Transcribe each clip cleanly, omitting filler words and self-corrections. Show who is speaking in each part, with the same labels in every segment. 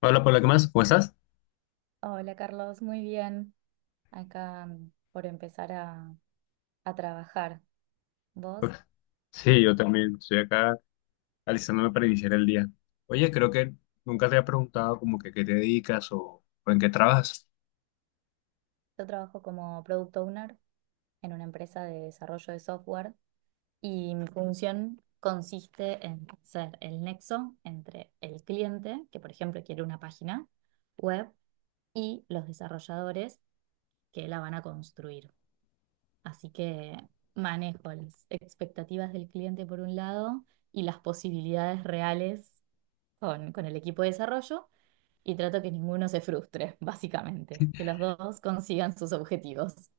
Speaker 1: Hola, Paula, ¿qué más? ¿Cómo estás?
Speaker 2: Hola Carlos, muy bien. Acá por empezar a trabajar. ¿Vos?
Speaker 1: Uf, Sí, yo también estoy acá alistándome para iniciar el día. Oye, creo que nunca te había preguntado como que qué te dedicas o en qué trabajas.
Speaker 2: Yo trabajo como product owner en una empresa de desarrollo de software, y mi función consiste en ser el nexo entre el cliente, que por ejemplo quiere una página web, y los desarrolladores que la van a construir. Así que manejo las expectativas del cliente por un lado y las posibilidades reales con el equipo de desarrollo. Y trato que ninguno se frustre, básicamente, que los dos consigan sus objetivos.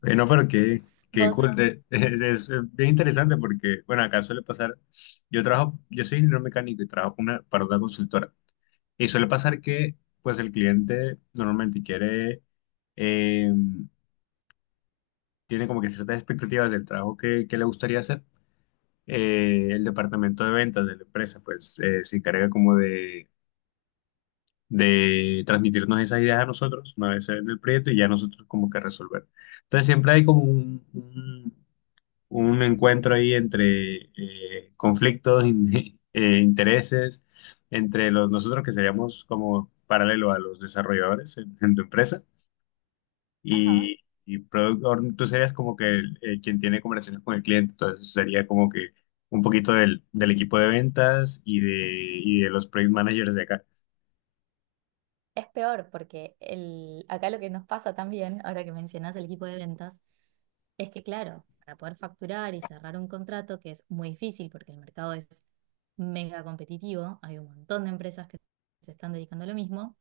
Speaker 1: Bueno, pero qué
Speaker 2: Vos, ac-
Speaker 1: cool. Es bien interesante porque, bueno, acá suele pasar, yo trabajo, yo soy ingeniero mecánico y trabajo para una consultora. Y suele pasar que, pues, el cliente normalmente quiere, eh, tiene como que ciertas expectativas del trabajo que le gustaría hacer. Eh, el departamento de ventas de la empresa, pues se encarga como de transmitirnos esas ideas a nosotros, una vez se vende el proyecto y ya nosotros como que resolver. Entonces siempre hay como un encuentro ahí entre conflictos, intereses, entre nosotros que seríamos como paralelo a los desarrolladores en tu empresa
Speaker 2: ajá,
Speaker 1: y, y product owner, tú serías como que quien tiene conversaciones con el cliente, entonces sería como que un poquito del equipo de ventas y de los project managers de acá.
Speaker 2: es peor porque acá lo que nos pasa también, ahora que mencionás el equipo de ventas, es que claro, para poder facturar y cerrar un contrato, que es muy difícil porque el mercado es mega competitivo, hay un montón de empresas que se están dedicando a lo mismo,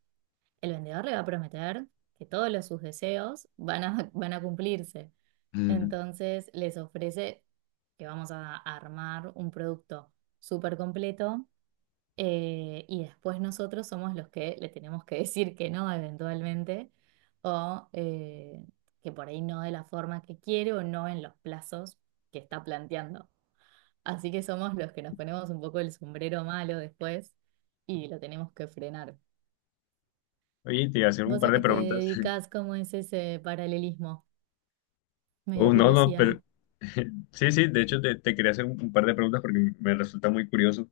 Speaker 2: el vendedor le va a prometer que todos sus deseos van a cumplirse.
Speaker 1: Ujú.
Speaker 2: Entonces les ofrece que vamos a armar un producto súper completo, y después nosotros somos los que le tenemos que decir que no eventualmente, o que por ahí no de la forma que quiere o no en los plazos que está planteando. Así que somos los que nos ponemos un poco el sombrero malo después y lo tenemos que frenar.
Speaker 1: Oye, te iba a hacer un
Speaker 2: ¿Vos
Speaker 1: par
Speaker 2: a
Speaker 1: de
Speaker 2: qué te
Speaker 1: preguntas.
Speaker 2: dedicas? ¿Cómo es ese paralelismo? Me dio
Speaker 1: Oh, no, no,
Speaker 2: curiosidad.
Speaker 1: pero sí, sí, de hecho te quería hacer un par de preguntas porque me resulta muy curioso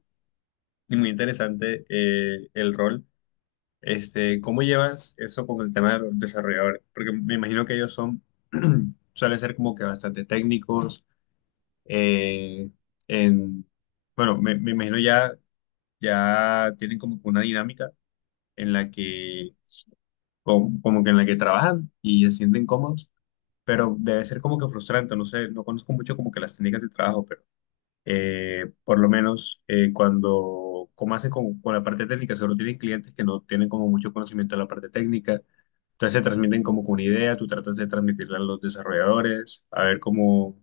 Speaker 1: y muy interesante el rol. Este, ¿cómo llevas eso con el tema de los desarrolladores? Porque me imagino que ellos son, suelen ser como que bastante técnicos eh, en, bueno, me imagino ya tienen como que una dinámica en la como, como que en la que trabajan y se sienten cómodos, pero debe ser como que frustrante, no sé, no conozco mucho como que las técnicas de trabajo, pero por lo menos cuando, como hacen con la parte técnica, seguro tienen clientes que no tienen como mucho conocimiento de la parte técnica, entonces se transmiten como que una idea, tú tratas de transmitirla a los desarrolladores, a ver cómo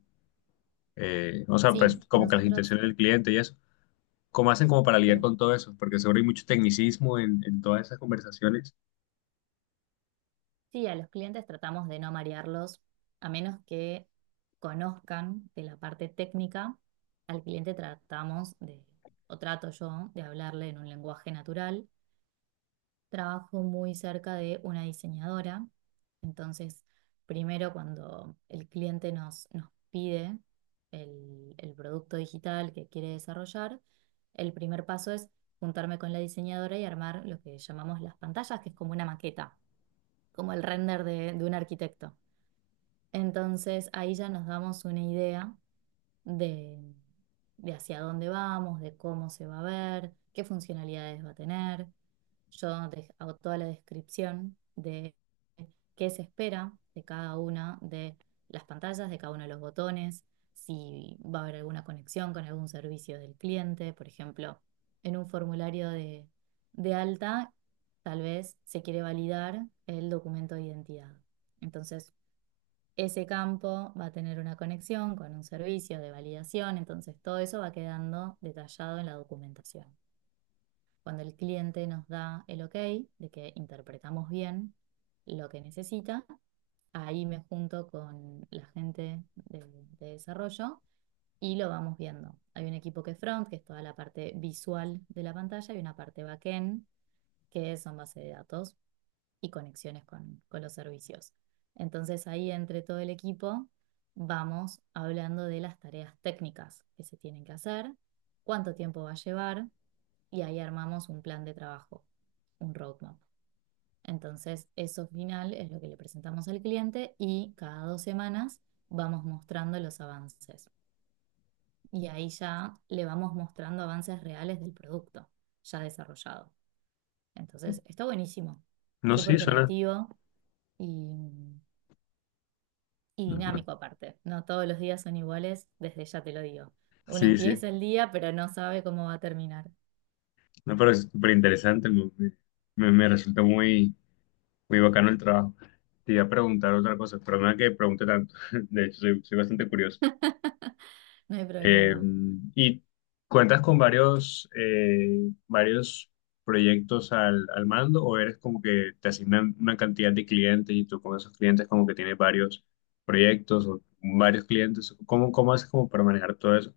Speaker 1: o sea, pues
Speaker 2: Sí,
Speaker 1: como que las
Speaker 2: nosotros.
Speaker 1: intenciones del cliente y eso. ¿Cómo hacen como para lidiar con todo eso? Porque seguro hay mucho tecnicismo en todas esas conversaciones.
Speaker 2: Sí, a los clientes tratamos de no marearlos, a menos que conozcan de la parte técnica. Al cliente tratamos de, o trato yo, de hablarle en un lenguaje natural. Trabajo muy cerca de una diseñadora, entonces primero cuando el cliente nos pide el producto digital que quiere desarrollar, el primer paso es juntarme con la diseñadora y armar lo que llamamos las pantallas, que es como una maqueta, como el render de un arquitecto. Entonces ahí ya nos damos una idea de, de hacia dónde vamos, de cómo se va a ver, qué funcionalidades va a tener. Yo hago toda la descripción de qué se espera de cada una de las pantallas, de cada uno de los botones, si va a haber alguna conexión con algún servicio del cliente. Por ejemplo, en un formulario de alta, tal vez se quiere validar el documento de identidad. Entonces, ese campo va a tener una conexión con un servicio de validación. Entonces, todo eso va quedando detallado en la documentación. Cuando el cliente nos da el ok de que interpretamos bien lo que necesita, ahí me junto con la gente de desarrollo y lo vamos viendo. Hay un equipo que es front, que es toda la parte visual de la pantalla, y una parte backend, que son base de datos y conexiones con los servicios. Entonces ahí entre todo el equipo vamos hablando de las tareas técnicas que se tienen que hacer, cuánto tiempo va a llevar, y ahí armamos un plan de trabajo, un roadmap. Entonces, eso final es lo que le presentamos al cliente, y cada 2 semanas vamos mostrando los avances. Y ahí ya le vamos mostrando avances reales del producto ya desarrollado. Entonces, está buenísimo,
Speaker 1: No, sí,
Speaker 2: súper
Speaker 1: suena.
Speaker 2: creativo y, y dinámico aparte. No todos los días son iguales, desde ya te lo digo. Uno
Speaker 1: Sí, sí.
Speaker 2: empieza el día, pero no sabe cómo va a terminar.
Speaker 1: No, pero es súper interesante. Me resulta muy bacano el trabajo. Te iba a preguntar otra cosa, pero nada que pregunte tanto. De hecho, soy soy bastante curioso.
Speaker 2: No hay
Speaker 1: Eh,
Speaker 2: problema.
Speaker 1: y cuentas con varios, varios proyectos al mando o eres como que te asignan una cantidad de clientes y tú con esos clientes como que tienes varios proyectos o varios clientes. Cómo haces como para manejar todo eso?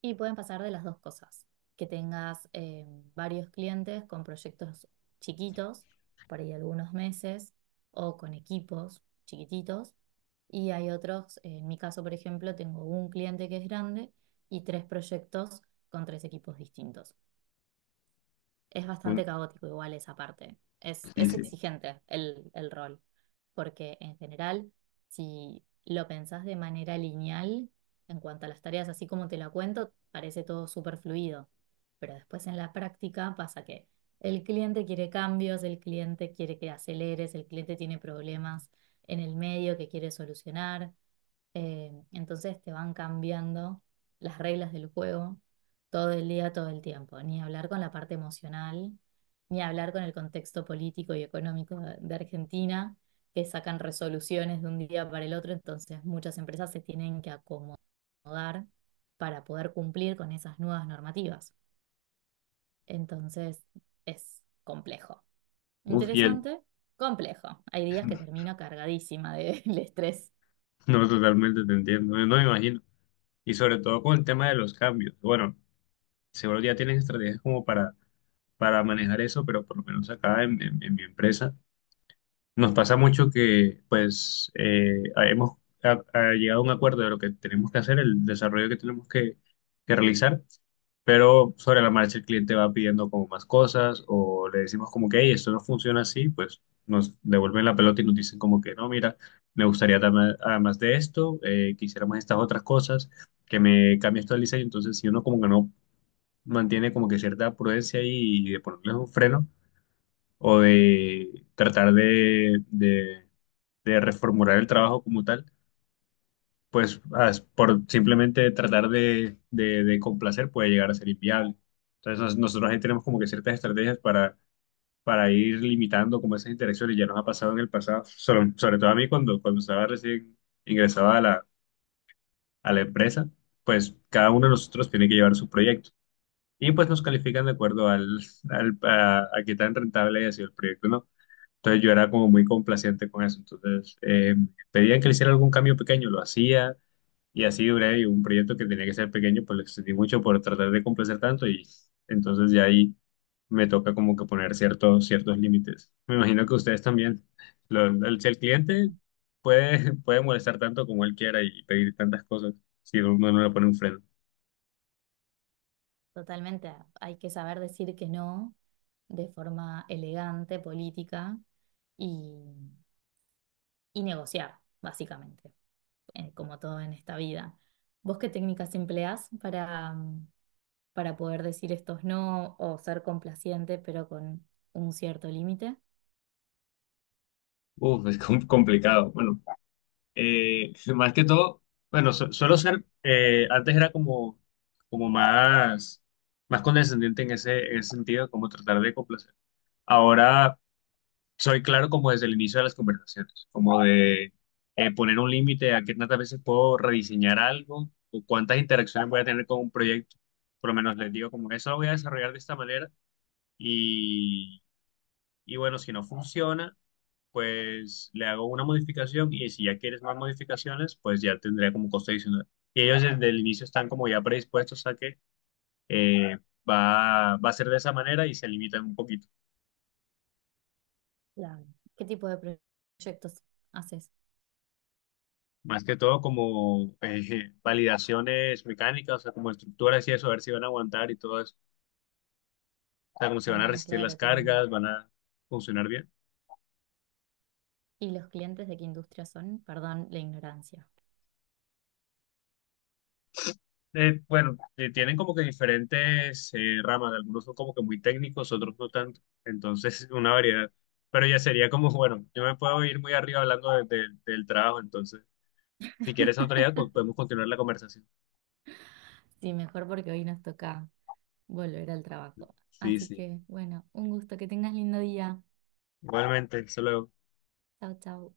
Speaker 2: Y pueden pasar de las dos cosas, que tengas varios clientes con proyectos chiquitos, por ahí algunos meses, o con equipos chiquititos. Y hay otros, en mi caso, por ejemplo, tengo un cliente que es grande y tres proyectos con tres equipos distintos. Es
Speaker 1: Un-
Speaker 2: bastante caótico igual esa parte. Es,
Speaker 1: sí,
Speaker 2: es
Speaker 1: sí.
Speaker 2: exigente el rol, porque en general, si lo pensás de manera lineal, en cuanto a las tareas, así como te la cuento, parece todo súper fluido, pero después en la práctica pasa que el cliente quiere cambios, el cliente quiere que aceleres, el cliente tiene problemas en el medio que quiere solucionar. Entonces te van cambiando las reglas del juego todo el día, todo el tiempo. Ni hablar con la parte emocional, ni hablar con el contexto político y económico de Argentina, que sacan resoluciones de un día para el otro. Entonces muchas empresas se tienen que acomodar para poder cumplir con esas nuevas normativas. Entonces es complejo.
Speaker 1: Uf, y el-
Speaker 2: Interesante, complejo. Hay días que termino cargadísima del estrés.
Speaker 1: no, totalmente te entiendo, no me imagino. Y sobre todo con el tema de los cambios. Bueno, seguro ya tienes estrategias como para manejar eso, pero por lo menos acá en mi empresa nos pasa mucho que, pues, hemos ha llegado a un acuerdo de lo que tenemos que hacer, el desarrollo que tenemos que realizar, pero sobre la marcha el cliente va pidiendo como más cosas o le decimos como que, hey, esto no funciona así, pues nos devuelven la pelota y nos dicen como que, no, mira, me gustaría dar además de esto, quisiéramos estas otras cosas, que me cambie esto el diseño. Entonces, si uno como que no mantiene como que cierta prudencia ahí y de ponerles un freno, o de tratar de reformular el trabajo como tal, pues por simplemente tratar de complacer puede llegar a ser inviable. Entonces nosotros ahí tenemos como que ciertas estrategias para ir limitando como esas interacciones, ya nos ha pasado en el pasado, sobre todo a mí cuando estaba recién ingresado a a la empresa, pues cada uno de nosotros tiene que llevar su proyecto. Y pues nos califican de acuerdo a qué tan rentable haya sido el proyecto, ¿no? Entonces yo era como muy complaciente con eso. Entonces pedían que le hiciera algún cambio pequeño, lo hacía y así duré y un proyecto que tenía que ser pequeño, pues lo extendí mucho por tratar de complacer tanto y entonces ya ahí me toca como que poner ciertos límites. Me imagino que ustedes también. Si el cliente
Speaker 2: Sí.
Speaker 1: puede, puede molestar tanto como él quiera y pedir tantas cosas, si uno no le pone un freno.
Speaker 2: Totalmente, hay que saber decir que no de forma elegante, política y, y negociar, básicamente, como todo en esta vida. ¿Vos qué técnicas empleás para poder decir estos no, o ser complaciente pero con un cierto límite?
Speaker 1: Uf, es complicado. Bueno, más que todo, bueno, suelo ser, antes era como más, más condescendiente en en ese sentido, como tratar de complacer. Ahora soy claro como desde el inicio de las conversaciones, como de poner un límite a qué tantas veces puedo rediseñar algo o cuántas interacciones voy a tener con un proyecto. Por lo menos les digo como eso lo voy a desarrollar de esta manera y, y bueno, si no funciona pues le hago una modificación y si ya quieres más modificaciones, pues ya tendría como costo adicional. Y ellos desde el inicio están como ya predispuestos a que eh, va a ser de esa manera y se limitan un poquito.
Speaker 2: Claro. ¿Qué tipo de proyectos haces?
Speaker 1: Más que todo como validaciones mecánicas, o sea, como estructuras y eso, a ver si van a aguantar y todo eso. O sea, como si van a
Speaker 2: Ah,
Speaker 1: resistir las
Speaker 2: claro, tienen.
Speaker 1: cargas, van a funcionar bien.
Speaker 2: ¿Y los clientes de qué industria son? Perdón la ignorancia.
Speaker 1: Bueno, tienen como que diferentes ramas, algunos son como que muy técnicos, otros no tanto, entonces una variedad. Pero ya sería como, bueno, yo me puedo ir muy arriba hablando del trabajo, entonces si quieres otro día pues, podemos continuar la conversación.
Speaker 2: Sí, mejor porque hoy nos toca volver al trabajo.
Speaker 1: Sí,
Speaker 2: Así
Speaker 1: sí,
Speaker 2: que, bueno, un gusto, que tengas lindo día.
Speaker 1: igualmente, solo
Speaker 2: Chao, chao.